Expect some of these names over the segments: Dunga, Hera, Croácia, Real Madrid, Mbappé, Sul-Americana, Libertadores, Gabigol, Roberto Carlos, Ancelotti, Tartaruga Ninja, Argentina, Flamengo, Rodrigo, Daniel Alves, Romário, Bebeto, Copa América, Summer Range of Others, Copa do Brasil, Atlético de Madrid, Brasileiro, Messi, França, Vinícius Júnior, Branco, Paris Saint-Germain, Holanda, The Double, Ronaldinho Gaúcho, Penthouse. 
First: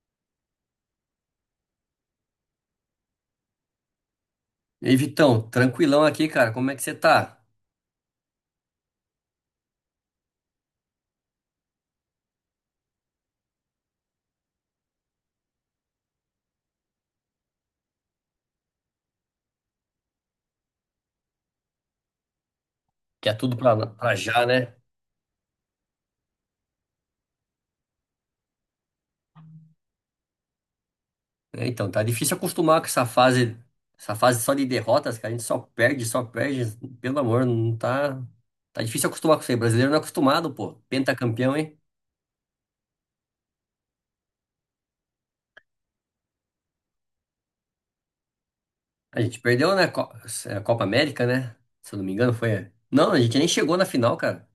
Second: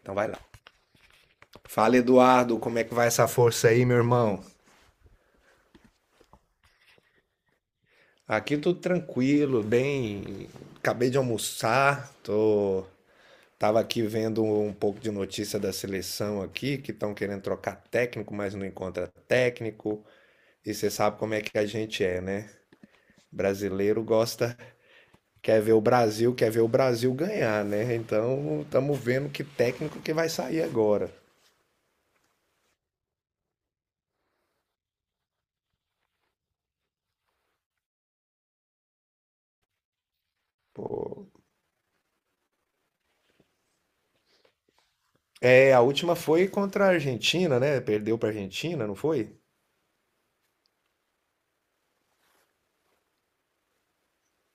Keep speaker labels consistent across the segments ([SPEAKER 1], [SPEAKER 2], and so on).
[SPEAKER 1] Então vai lá. Fala, Eduardo, como é que vai essa força aí, meu irmão?
[SPEAKER 2] E aí, Vitão, tranquilão aqui, cara. Como é que você tá?
[SPEAKER 1] Aqui tudo tranquilo, bem. Acabei de almoçar, tô. Tava aqui vendo um pouco de notícia da seleção aqui, que estão querendo trocar técnico, mas não encontra técnico. E você sabe como é que a gente é, né?
[SPEAKER 2] Que é tudo pra,
[SPEAKER 1] Brasileiro
[SPEAKER 2] pra já,
[SPEAKER 1] gosta,
[SPEAKER 2] né?
[SPEAKER 1] quer ver o Brasil, quer ver o Brasil ganhar, né? Então, estamos vendo que técnico que vai sair agora.
[SPEAKER 2] Então, tá difícil acostumar com essa fase só de derrotas, cara. A gente só perde. Pelo amor, não tá. Tá difícil acostumar com isso aí. Brasileiro não é acostumado, pô.
[SPEAKER 1] Pô.
[SPEAKER 2] Pentacampeão, hein?
[SPEAKER 1] É, a última foi contra a Argentina, né? Perdeu para a Argentina, não
[SPEAKER 2] A
[SPEAKER 1] foi?
[SPEAKER 2] gente perdeu, né? É, Copa América, né? Se eu não me engano, foi. Não, a gente nem chegou na final, cara.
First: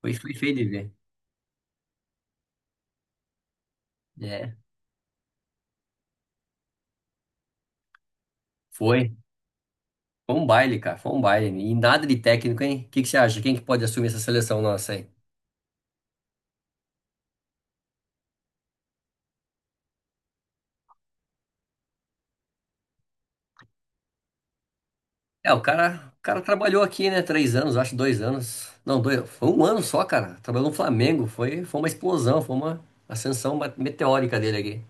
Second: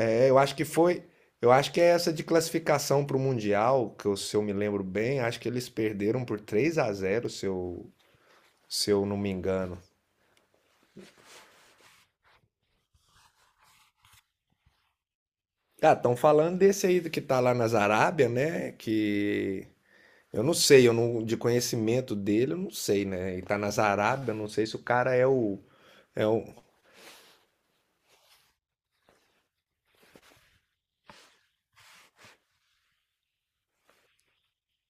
[SPEAKER 2] Foi,
[SPEAKER 1] É,
[SPEAKER 2] foi
[SPEAKER 1] eu
[SPEAKER 2] feio
[SPEAKER 1] acho
[SPEAKER 2] de
[SPEAKER 1] que
[SPEAKER 2] ver.
[SPEAKER 1] foi. Eu acho que é essa de classificação para o Mundial, se eu me
[SPEAKER 2] É,
[SPEAKER 1] lembro bem, acho que eles perderam por 3-0 se eu
[SPEAKER 2] foi.
[SPEAKER 1] não me engano.
[SPEAKER 2] Foi um baile, cara. Foi um baile. E nada de técnico, hein? O que que você acha? Quem que pode assumir essa seleção nossa, hein?
[SPEAKER 1] Ah, estão falando desse aí do que tá lá nas Arábia, né? Que eu não sei, eu não, de conhecimento dele, eu não sei, né? E tá nas Arábia, eu não sei se o cara é
[SPEAKER 2] É,
[SPEAKER 1] o,
[SPEAKER 2] o cara, o
[SPEAKER 1] é
[SPEAKER 2] cara
[SPEAKER 1] o.
[SPEAKER 2] trabalhou aqui, né? Três anos, acho, dois anos. Não, dois, foi um ano só, cara. Trabalhou no Flamengo. Foi uma explosão, foi uma ascensão meteórica dele aqui.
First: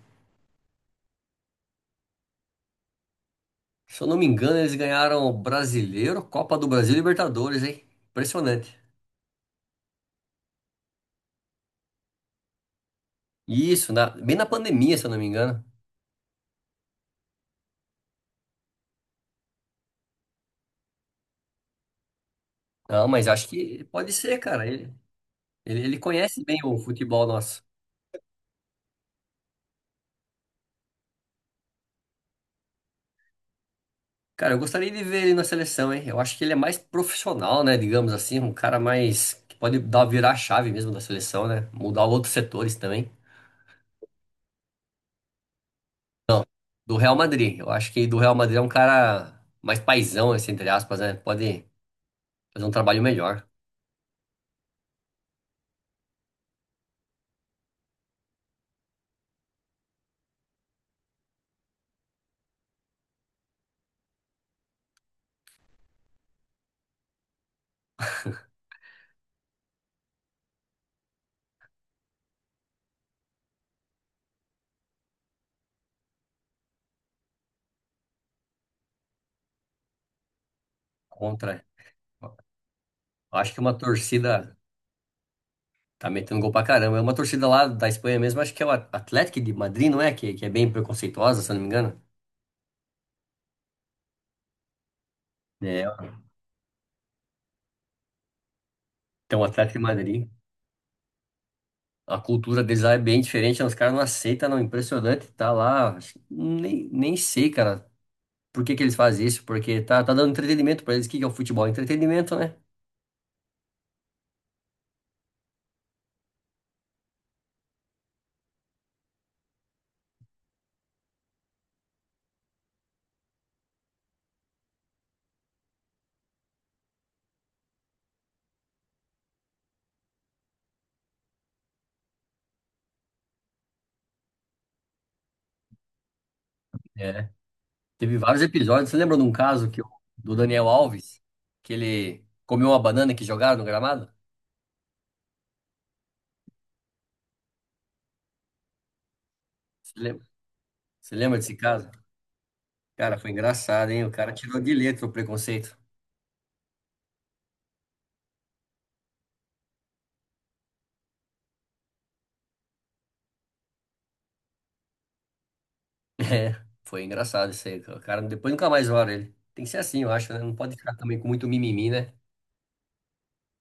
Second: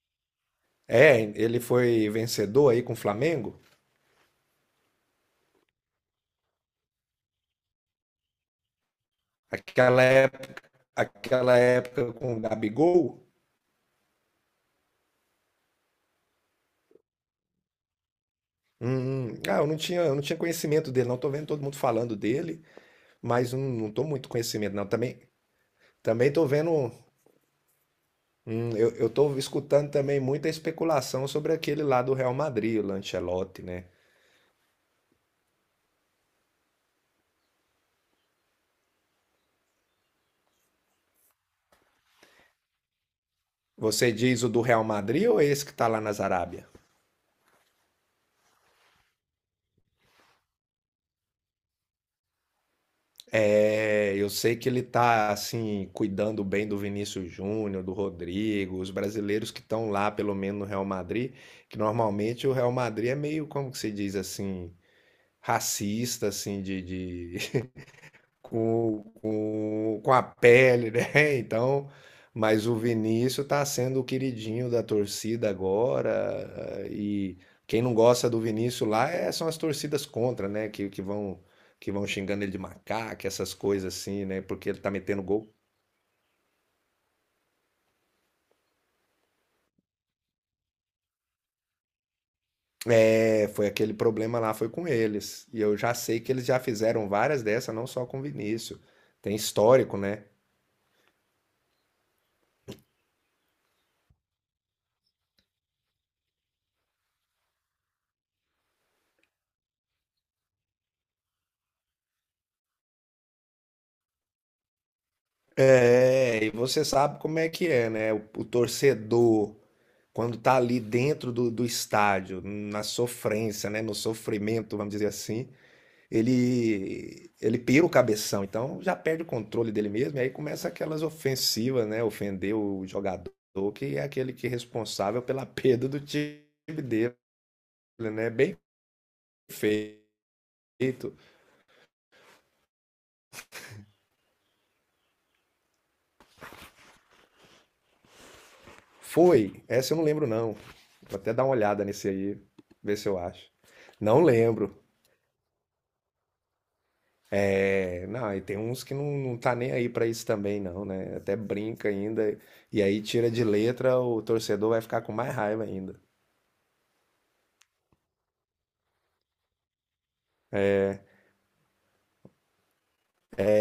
[SPEAKER 1] É, ele foi vencedor aí com o Flamengo?
[SPEAKER 2] Se eu não me engano, eles ganharam o Brasileiro, Copa do Brasil e Libertadores, hein? Impressionante.
[SPEAKER 1] Aquela época, aquela época com o Gabigol?
[SPEAKER 2] Isso, bem na pandemia, se eu não me engano.
[SPEAKER 1] Ah, eu não tinha conhecimento dele, não. Tô vendo todo mundo falando dele,
[SPEAKER 2] Não, mas acho
[SPEAKER 1] mas não,
[SPEAKER 2] que
[SPEAKER 1] não tô
[SPEAKER 2] pode
[SPEAKER 1] muito
[SPEAKER 2] ser, cara.
[SPEAKER 1] conhecimento, não.
[SPEAKER 2] Ele,
[SPEAKER 1] Também,
[SPEAKER 2] ele, ele
[SPEAKER 1] também
[SPEAKER 2] conhece
[SPEAKER 1] tô
[SPEAKER 2] bem o
[SPEAKER 1] vendo,
[SPEAKER 2] futebol nosso.
[SPEAKER 1] eu tô escutando também muita especulação sobre aquele lá do Real Madrid, o Ancelotti, né?
[SPEAKER 2] Cara, eu gostaria de ver ele na seleção, hein? Eu acho que ele é mais profissional, né? Digamos assim, um cara mais que pode dar virar a chave mesmo da seleção, né? Mudar outros setores também.
[SPEAKER 1] Você diz o do Real Madrid ou é esse que tá lá na
[SPEAKER 2] Não,
[SPEAKER 1] Arábia?
[SPEAKER 2] do Real Madrid. Eu acho que do Real Madrid é um cara mais paizão, assim, entre aspas, né? Pode fazer um trabalho melhor
[SPEAKER 1] É, eu sei que ele tá, assim, cuidando bem do Vinícius Júnior, do Rodrigo, os brasileiros que estão lá, pelo menos no Real Madrid, que normalmente o Real Madrid é meio, como que se diz assim, racista, assim, com a pele, né? Então, mas o Vinícius está sendo o queridinho da torcida agora. E quem não gosta do Vinícius lá são as torcidas contra, né? Que vão
[SPEAKER 2] contra.
[SPEAKER 1] que vão
[SPEAKER 2] Eu
[SPEAKER 1] xingando ele de macaco, essas
[SPEAKER 2] acho que uma
[SPEAKER 1] coisas assim, né?
[SPEAKER 2] torcida
[SPEAKER 1] Porque ele tá metendo gol.
[SPEAKER 2] tá metendo gol pra caramba. É uma torcida lá da Espanha mesmo, acho que é o Atlético de Madrid, não é? Que é bem preconceituosa, se eu não me engano.
[SPEAKER 1] É, foi aquele problema lá, foi com eles. E eu
[SPEAKER 2] É,
[SPEAKER 1] já sei que eles já fizeram várias dessas, não só com o Vinícius. Tem
[SPEAKER 2] então o Atlético de
[SPEAKER 1] histórico, né?
[SPEAKER 2] Madrid. A cultura deles lá é bem diferente, né? Os caras não aceitam, não. Impressionante, tá lá. Nem, nem sei, cara, por que que eles fazem isso, porque tá dando entretenimento pra eles. O que que é o futebol? Entretenimento, né?
[SPEAKER 1] É, e você sabe como é que é, né? O torcedor quando tá ali dentro do, do estádio, na sofrência, né, no sofrimento, vamos dizer assim, ele pira o cabeção, então já perde o controle dele mesmo, e aí começa aquelas ofensivas, né, ofender o jogador, que é aquele que é responsável pela perda do time dele,
[SPEAKER 2] É. Teve
[SPEAKER 1] né,
[SPEAKER 2] vários
[SPEAKER 1] bem
[SPEAKER 2] episódios. Você lembra de um caso
[SPEAKER 1] feito.
[SPEAKER 2] do Daniel Alves, que ele comeu uma banana que jogaram no gramado?
[SPEAKER 1] Foi,
[SPEAKER 2] Você
[SPEAKER 1] essa eu não
[SPEAKER 2] lembra?
[SPEAKER 1] lembro não,
[SPEAKER 2] Você
[SPEAKER 1] vou até
[SPEAKER 2] lembra
[SPEAKER 1] dar uma
[SPEAKER 2] desse
[SPEAKER 1] olhada
[SPEAKER 2] caso?
[SPEAKER 1] nesse aí, ver se
[SPEAKER 2] Cara,
[SPEAKER 1] eu
[SPEAKER 2] foi
[SPEAKER 1] acho.
[SPEAKER 2] engraçado, hein? O
[SPEAKER 1] Não
[SPEAKER 2] cara tirou de
[SPEAKER 1] lembro.
[SPEAKER 2] letra o preconceito.
[SPEAKER 1] É, não, e tem uns que não, não tá nem aí pra isso também, não, né? Até brinca ainda. E aí tira de letra, o torcedor vai ficar com mais raiva ainda.
[SPEAKER 2] É, foi engraçado isso aí, cara. O cara depois nunca mais olha ele. Tem que ser assim, eu acho, né? Não pode ficar também com muito mimimi, né?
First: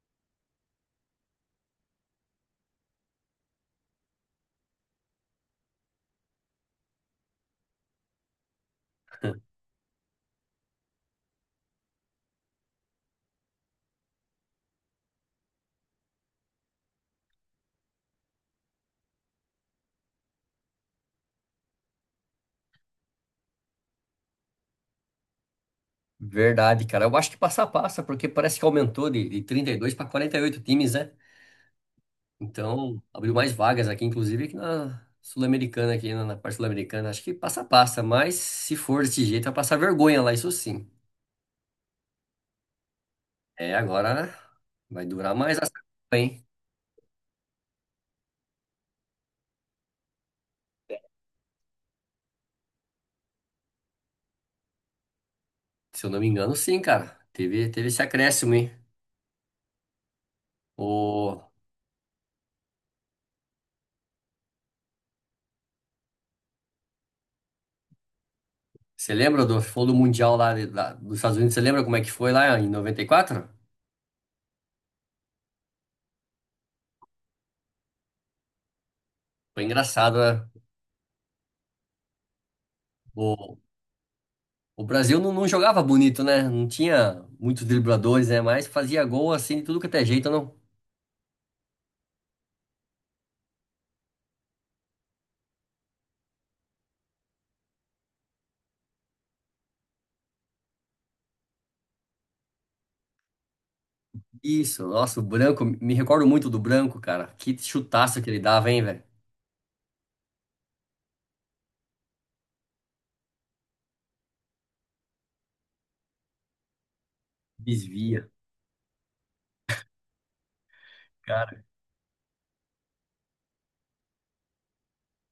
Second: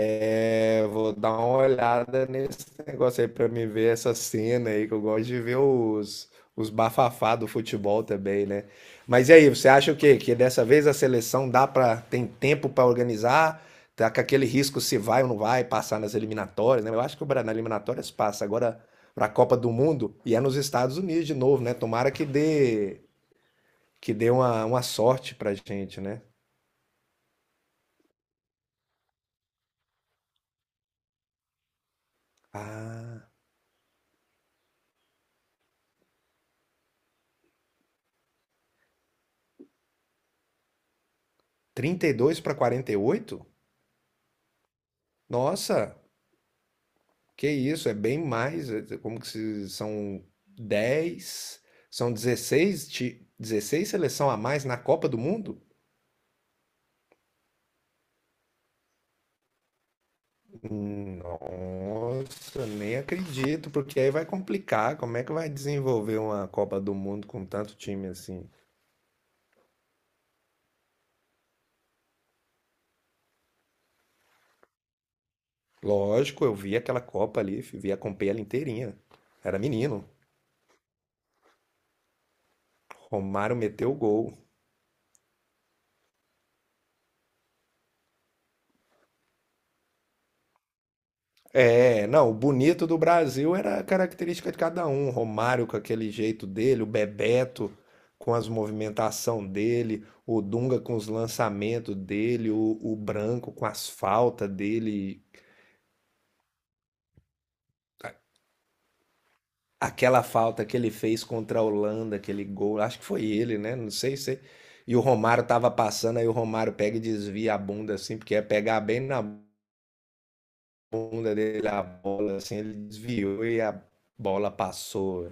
[SPEAKER 1] É, vou dar uma olhada nesse negócio aí pra me ver essa cena aí, que eu gosto de ver os bafafá do futebol também, né? Mas e aí, você acha o quê? Que dessa vez a seleção dá pra, tem tempo pra organizar? Tá com aquele risco se vai ou não vai passar nas eliminatórias, né? Eu acho que o Brasil nas eliminatórias passa agora pra Copa do Mundo e é nos Estados Unidos de novo, né? Tomara que dê uma sorte pra gente, né?
[SPEAKER 2] Verdade, cara. Eu acho que passa a passa, porque parece que aumentou de 32 para 48 times, né? Então,
[SPEAKER 1] Ah,
[SPEAKER 2] abriu mais vagas aqui, inclusive aqui na Sul-Americana, aqui na parte Sul-Americana. Acho que passa a passa, mas se for desse jeito, vai passar vergonha lá, isso sim.
[SPEAKER 1] 32 pra 48.
[SPEAKER 2] É, agora vai durar mais essa
[SPEAKER 1] Nossa!
[SPEAKER 2] Copa, hein?
[SPEAKER 1] Que isso, é bem mais. Como que se são 10, são 16, 16 seleção a mais na Copa do Mundo?
[SPEAKER 2] Se eu não me engano, sim, cara. Teve esse acréscimo, hein? O,
[SPEAKER 1] Nossa, nem acredito, porque aí vai complicar. Como é que vai desenvolver uma Copa do Mundo com tanto time assim?
[SPEAKER 2] você lembra do, foi do Mundial lá, lá dos Estados Unidos? Você lembra como é que foi lá em 94?
[SPEAKER 1] Lógico, eu vi aquela Copa ali, vi, acompanhei ela inteirinha. Era
[SPEAKER 2] Foi
[SPEAKER 1] menino.
[SPEAKER 2] engraçado, né?
[SPEAKER 1] Romário meteu o gol.
[SPEAKER 2] O Brasil não jogava bonito, né? Não tinha muitos dribladores, né? Mas fazia gol assim, de tudo que até jeito, não.
[SPEAKER 1] É, não, o bonito do Brasil era a característica de cada um. O Romário com aquele jeito dele, o Bebeto com as movimentação dele, o Dunga com os lançamentos dele, o Branco com as faltas
[SPEAKER 2] Isso, nossa, o
[SPEAKER 1] dele.
[SPEAKER 2] Branco, me recordo muito do Branco, cara. Que chutaço que ele dava, hein, velho?
[SPEAKER 1] Aquela falta que ele fez contra a Holanda, aquele gol, acho que foi ele, né? Não sei se. E o Romário tava passando, aí o Romário pega e desvia a bunda assim,
[SPEAKER 2] Desvia.
[SPEAKER 1] porque é pegar bem na bunda
[SPEAKER 2] Cara,
[SPEAKER 1] dele a bola, assim, ele desviou e a bola passou.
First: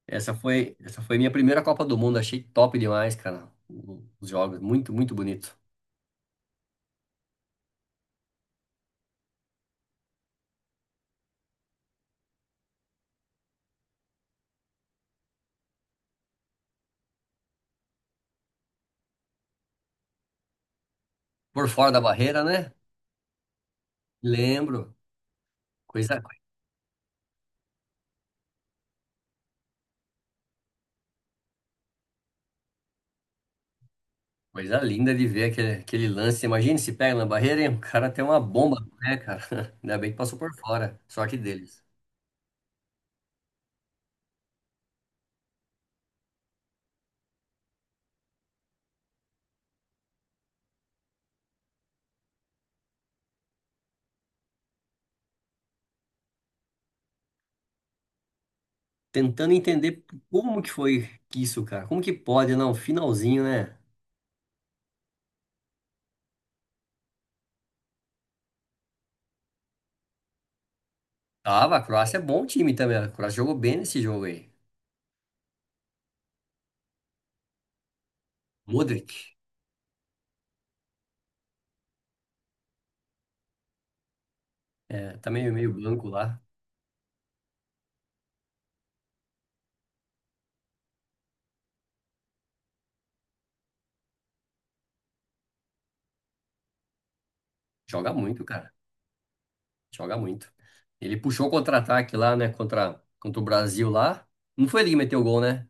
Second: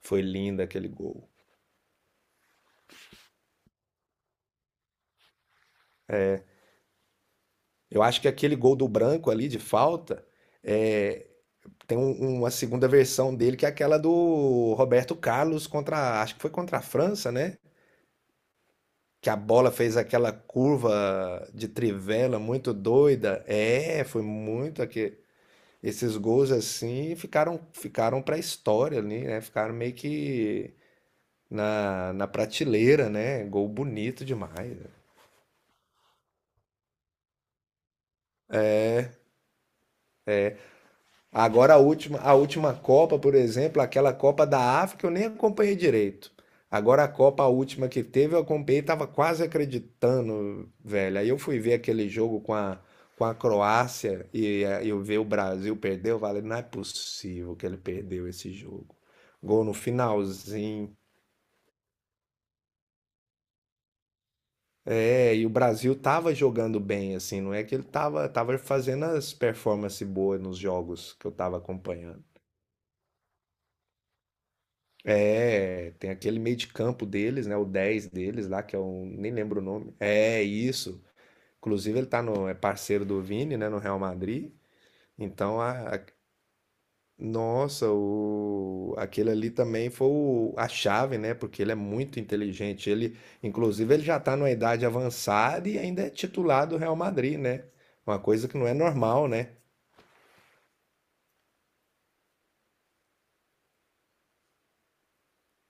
[SPEAKER 1] Foi
[SPEAKER 2] essa
[SPEAKER 1] lindo
[SPEAKER 2] foi,
[SPEAKER 1] aquele
[SPEAKER 2] essa foi
[SPEAKER 1] gol.
[SPEAKER 2] minha primeira Copa do Mundo, achei top demais, cara. Os jogos, muito bonito.
[SPEAKER 1] Eu acho que aquele gol do Branco ali de falta é, uma segunda versão dele que é aquela do Roberto Carlos contra, acho que foi contra a França, né? Que a bola fez aquela curva
[SPEAKER 2] Por
[SPEAKER 1] de
[SPEAKER 2] fora da
[SPEAKER 1] trivela
[SPEAKER 2] barreira, né?
[SPEAKER 1] muito doida. É, foi muito
[SPEAKER 2] Lembro.
[SPEAKER 1] aquele, esses
[SPEAKER 2] Coisa,
[SPEAKER 1] gols assim ficaram para a história ali, né? Ficaram meio que na, na prateleira, né? Gol bonito demais.
[SPEAKER 2] coisa
[SPEAKER 1] Né?
[SPEAKER 2] linda de ver aquele lance. Imagina se pega na barreira, hein? O cara tem uma bomba, né, cara? Ainda bem que passou por fora. Sorte
[SPEAKER 1] Agora
[SPEAKER 2] deles.
[SPEAKER 1] a última Copa, por exemplo, aquela Copa da África, eu nem acompanhei direito. Agora a Copa, a última que teve, eu acompanhei, tava quase acreditando, velho. Aí eu fui ver aquele jogo com a Croácia e eu ver o Brasil perder, eu falei, não é possível que ele perdeu esse jogo.
[SPEAKER 2] Tentando
[SPEAKER 1] Gol no
[SPEAKER 2] entender como que
[SPEAKER 1] finalzinho.
[SPEAKER 2] foi que isso, cara. Como que pode, não? Finalzinho, né?
[SPEAKER 1] É, e o Brasil tava jogando bem, assim, não é que ele tava, fazendo as performances boas nos jogos que eu tava
[SPEAKER 2] Tava, a Croácia é
[SPEAKER 1] acompanhando.
[SPEAKER 2] bom time também. A Croácia jogou bem nesse jogo aí.
[SPEAKER 1] É, tem aquele meio de campo deles, né? O 10 deles lá, que é um.
[SPEAKER 2] Modric,
[SPEAKER 1] Nem lembro o nome. É, isso. Inclusive, ele tá no, é parceiro do Vini, né? No Real Madrid.
[SPEAKER 2] é, também
[SPEAKER 1] Então,
[SPEAKER 2] meio
[SPEAKER 1] a, a-
[SPEAKER 2] branco lá.
[SPEAKER 1] Nossa, o, aquele ali também a chave, né? Porque ele é muito inteligente. Ele, inclusive, ele já tá numa idade avançada e ainda é titular do Real Madrid, né?
[SPEAKER 2] Joga
[SPEAKER 1] Uma
[SPEAKER 2] muito,
[SPEAKER 1] coisa que não
[SPEAKER 2] cara.
[SPEAKER 1] é normal, né?
[SPEAKER 2] Joga muito. Ele puxou o contra-ataque lá, né? Contra o Brasil lá. Não foi ele que meteu o gol, né?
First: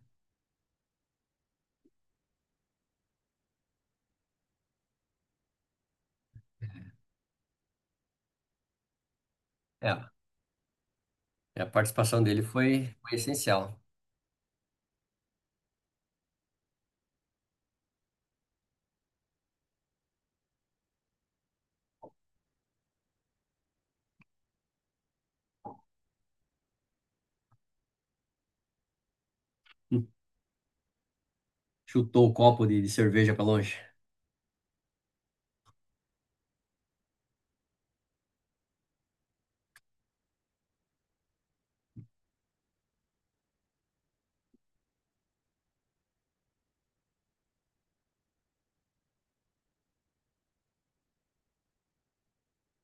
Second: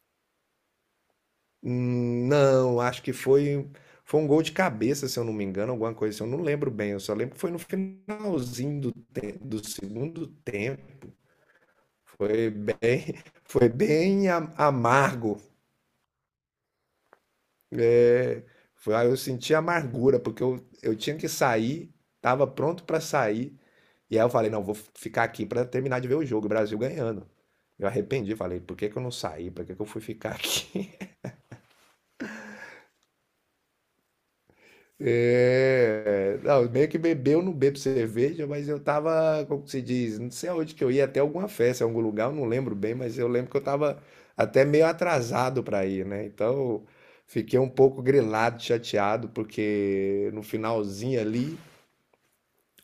[SPEAKER 1] Não, acho que foi um gol de cabeça, se eu não me engano, alguma coisa assim, eu não lembro bem, eu só lembro que foi no finalzinho do
[SPEAKER 2] É,
[SPEAKER 1] segundo tempo.
[SPEAKER 2] a participação dele
[SPEAKER 1] Foi
[SPEAKER 2] foi,
[SPEAKER 1] bem
[SPEAKER 2] foi
[SPEAKER 1] foi
[SPEAKER 2] essencial.
[SPEAKER 1] bem a amargo. Eh, Foi aí eu senti amargura, porque eu tinha que sair, estava pronto para sair, e aí eu falei: "Não, vou ficar aqui para terminar de ver o jogo, o Brasil ganhando". Eu arrependi, falei: "Por que que eu não saí? Por que que eu fui
[SPEAKER 2] Hum,
[SPEAKER 1] ficar aqui?"
[SPEAKER 2] Chutou o copo de cerveja pra longe.
[SPEAKER 1] É, não, meio que bebeu, não bebo cerveja, mas eu tava, como que se diz, não sei aonde que eu ia, até alguma festa, algum lugar, eu não lembro bem, mas eu lembro que eu tava até meio atrasado para ir, né? Então, fiquei um pouco grilado, chateado, porque no finalzinho ali,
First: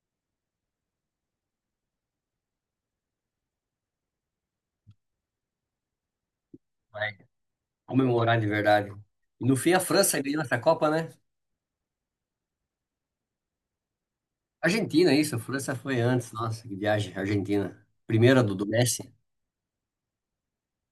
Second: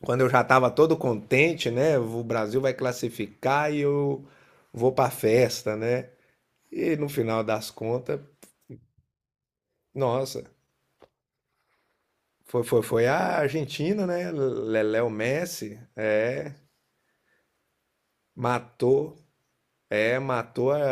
[SPEAKER 1] quando eu já tava todo contente, né? O Brasil vai classificar e eu vou pra festa, né? E
[SPEAKER 2] Vai
[SPEAKER 1] no final das contas,
[SPEAKER 2] comemorar de verdade. E no fim, a França ganhou
[SPEAKER 1] nossa,
[SPEAKER 2] essa Copa, né?
[SPEAKER 1] foi a Argentina, né? Lelé o
[SPEAKER 2] Argentina, isso. A França
[SPEAKER 1] Messi,
[SPEAKER 2] foi antes.
[SPEAKER 1] é.
[SPEAKER 2] Nossa, que viagem. Argentina. Primeira do Messi.
[SPEAKER 1] Matou, é, matou a,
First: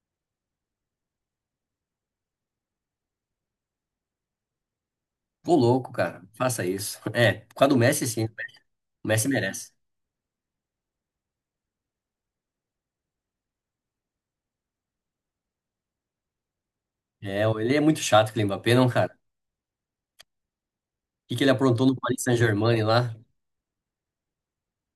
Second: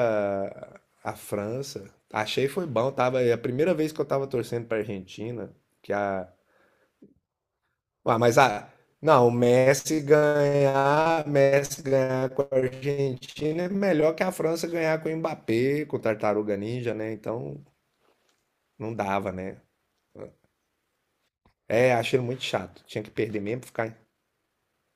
[SPEAKER 1] a França. Achei foi bom, tava, é a primeira vez que eu tava torcendo pra Argentina,
[SPEAKER 2] Tô louco,
[SPEAKER 1] que
[SPEAKER 2] cara.
[SPEAKER 1] a,
[SPEAKER 2] Faça isso. É, por causa do Messi,
[SPEAKER 1] ah,
[SPEAKER 2] sim, né?
[SPEAKER 1] mas a,
[SPEAKER 2] O Messi
[SPEAKER 1] não, o
[SPEAKER 2] merece.
[SPEAKER 1] Messi ganhar, com a Argentina é melhor que a França ganhar com o Mbappé, com o Tartaruga Ninja, né?
[SPEAKER 2] É,
[SPEAKER 1] Então
[SPEAKER 2] ele é muito chato, aquele Mbappé, não,
[SPEAKER 1] não
[SPEAKER 2] cara?
[SPEAKER 1] dava, né?
[SPEAKER 2] O que que ele aprontou no
[SPEAKER 1] É, achei
[SPEAKER 2] Paris
[SPEAKER 1] muito
[SPEAKER 2] Saint-Germain
[SPEAKER 1] chato. Tinha que
[SPEAKER 2] lá?
[SPEAKER 1] perder mesmo, ficar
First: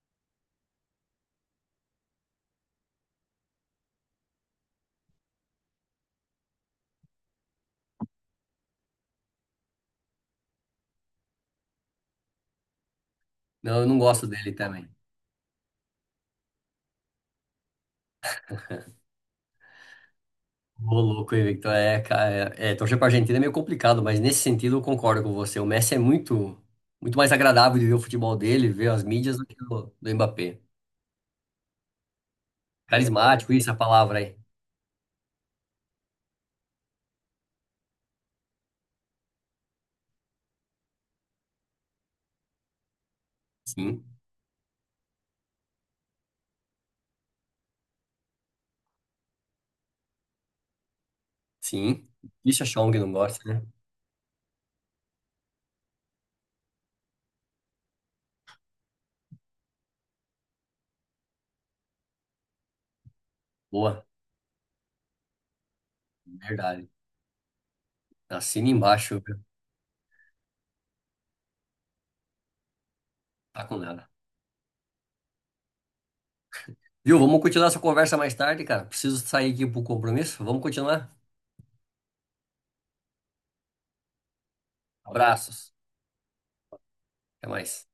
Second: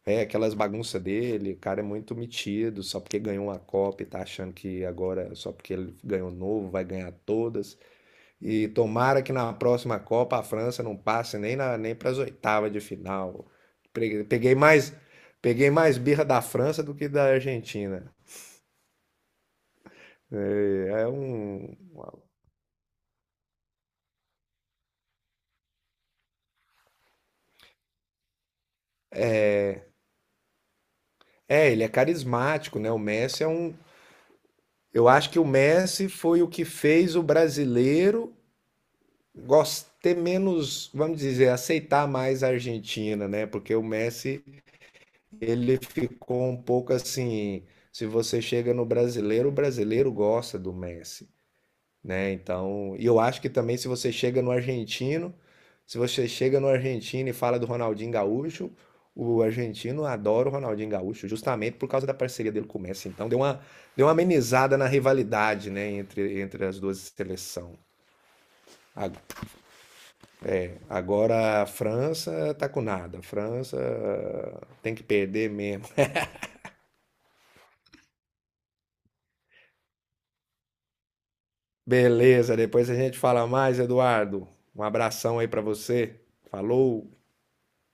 [SPEAKER 1] é, aquelas bagunças dele, o cara é muito metido, só porque ganhou uma Copa e tá achando que agora, só porque ele ganhou novo, vai ganhar todas. E tomara que na próxima Copa a França não passe nem na, nem para as oitavas de final.
[SPEAKER 2] Não, eu não
[SPEAKER 1] Peguei
[SPEAKER 2] gosto dele
[SPEAKER 1] peguei
[SPEAKER 2] também.
[SPEAKER 1] mais, peguei mais birra da França do que da Argentina.
[SPEAKER 2] Ô,
[SPEAKER 1] É, é
[SPEAKER 2] louco, hein,
[SPEAKER 1] um,
[SPEAKER 2] Victor? É, cara. Torcer pra Argentina é meio complicado, mas nesse sentido eu concordo com você. O Messi é muito mais agradável de ver o futebol dele, ver as mídias do que o do Mbappé.
[SPEAKER 1] Ele é carismático, né? O Messi é
[SPEAKER 2] Carismático, isso é
[SPEAKER 1] um.
[SPEAKER 2] a palavra aí.
[SPEAKER 1] Eu acho que o Messi foi o que fez o brasileiro ter menos, vamos dizer, aceitar mais a Argentina, né? Porque o
[SPEAKER 2] Sim,
[SPEAKER 1] Messi, ele ficou um pouco assim. Se você chega no brasileiro, o brasileiro gosta do Messi.
[SPEAKER 2] sim.
[SPEAKER 1] Né?
[SPEAKER 2] Deixa que
[SPEAKER 1] Então, e
[SPEAKER 2] não
[SPEAKER 1] eu acho
[SPEAKER 2] gosta,
[SPEAKER 1] que
[SPEAKER 2] né?
[SPEAKER 1] também se você chega no argentino, se você chega no argentino e fala do Ronaldinho Gaúcho, o argentino adora o Ronaldinho Gaúcho, justamente por causa da parceria dele com o Messi. Então, deu
[SPEAKER 2] Boa.
[SPEAKER 1] uma amenizada na rivalidade, né, entre, entre as
[SPEAKER 2] Verdade.
[SPEAKER 1] duas seleções.
[SPEAKER 2] Assina
[SPEAKER 1] A-
[SPEAKER 2] embaixo, viu?
[SPEAKER 1] Agora a França tá com nada. A
[SPEAKER 2] Tá
[SPEAKER 1] França
[SPEAKER 2] com nada.
[SPEAKER 1] ah, tem que perder mesmo.
[SPEAKER 2] Viu? Vamos continuar essa conversa mais tarde, cara. Preciso sair aqui pro compromisso. Vamos continuar?
[SPEAKER 1] Beleza, depois a gente fala mais, Eduardo. Um abração aí pra
[SPEAKER 2] Abraços.
[SPEAKER 1] você. Falou.
[SPEAKER 2] Até mais.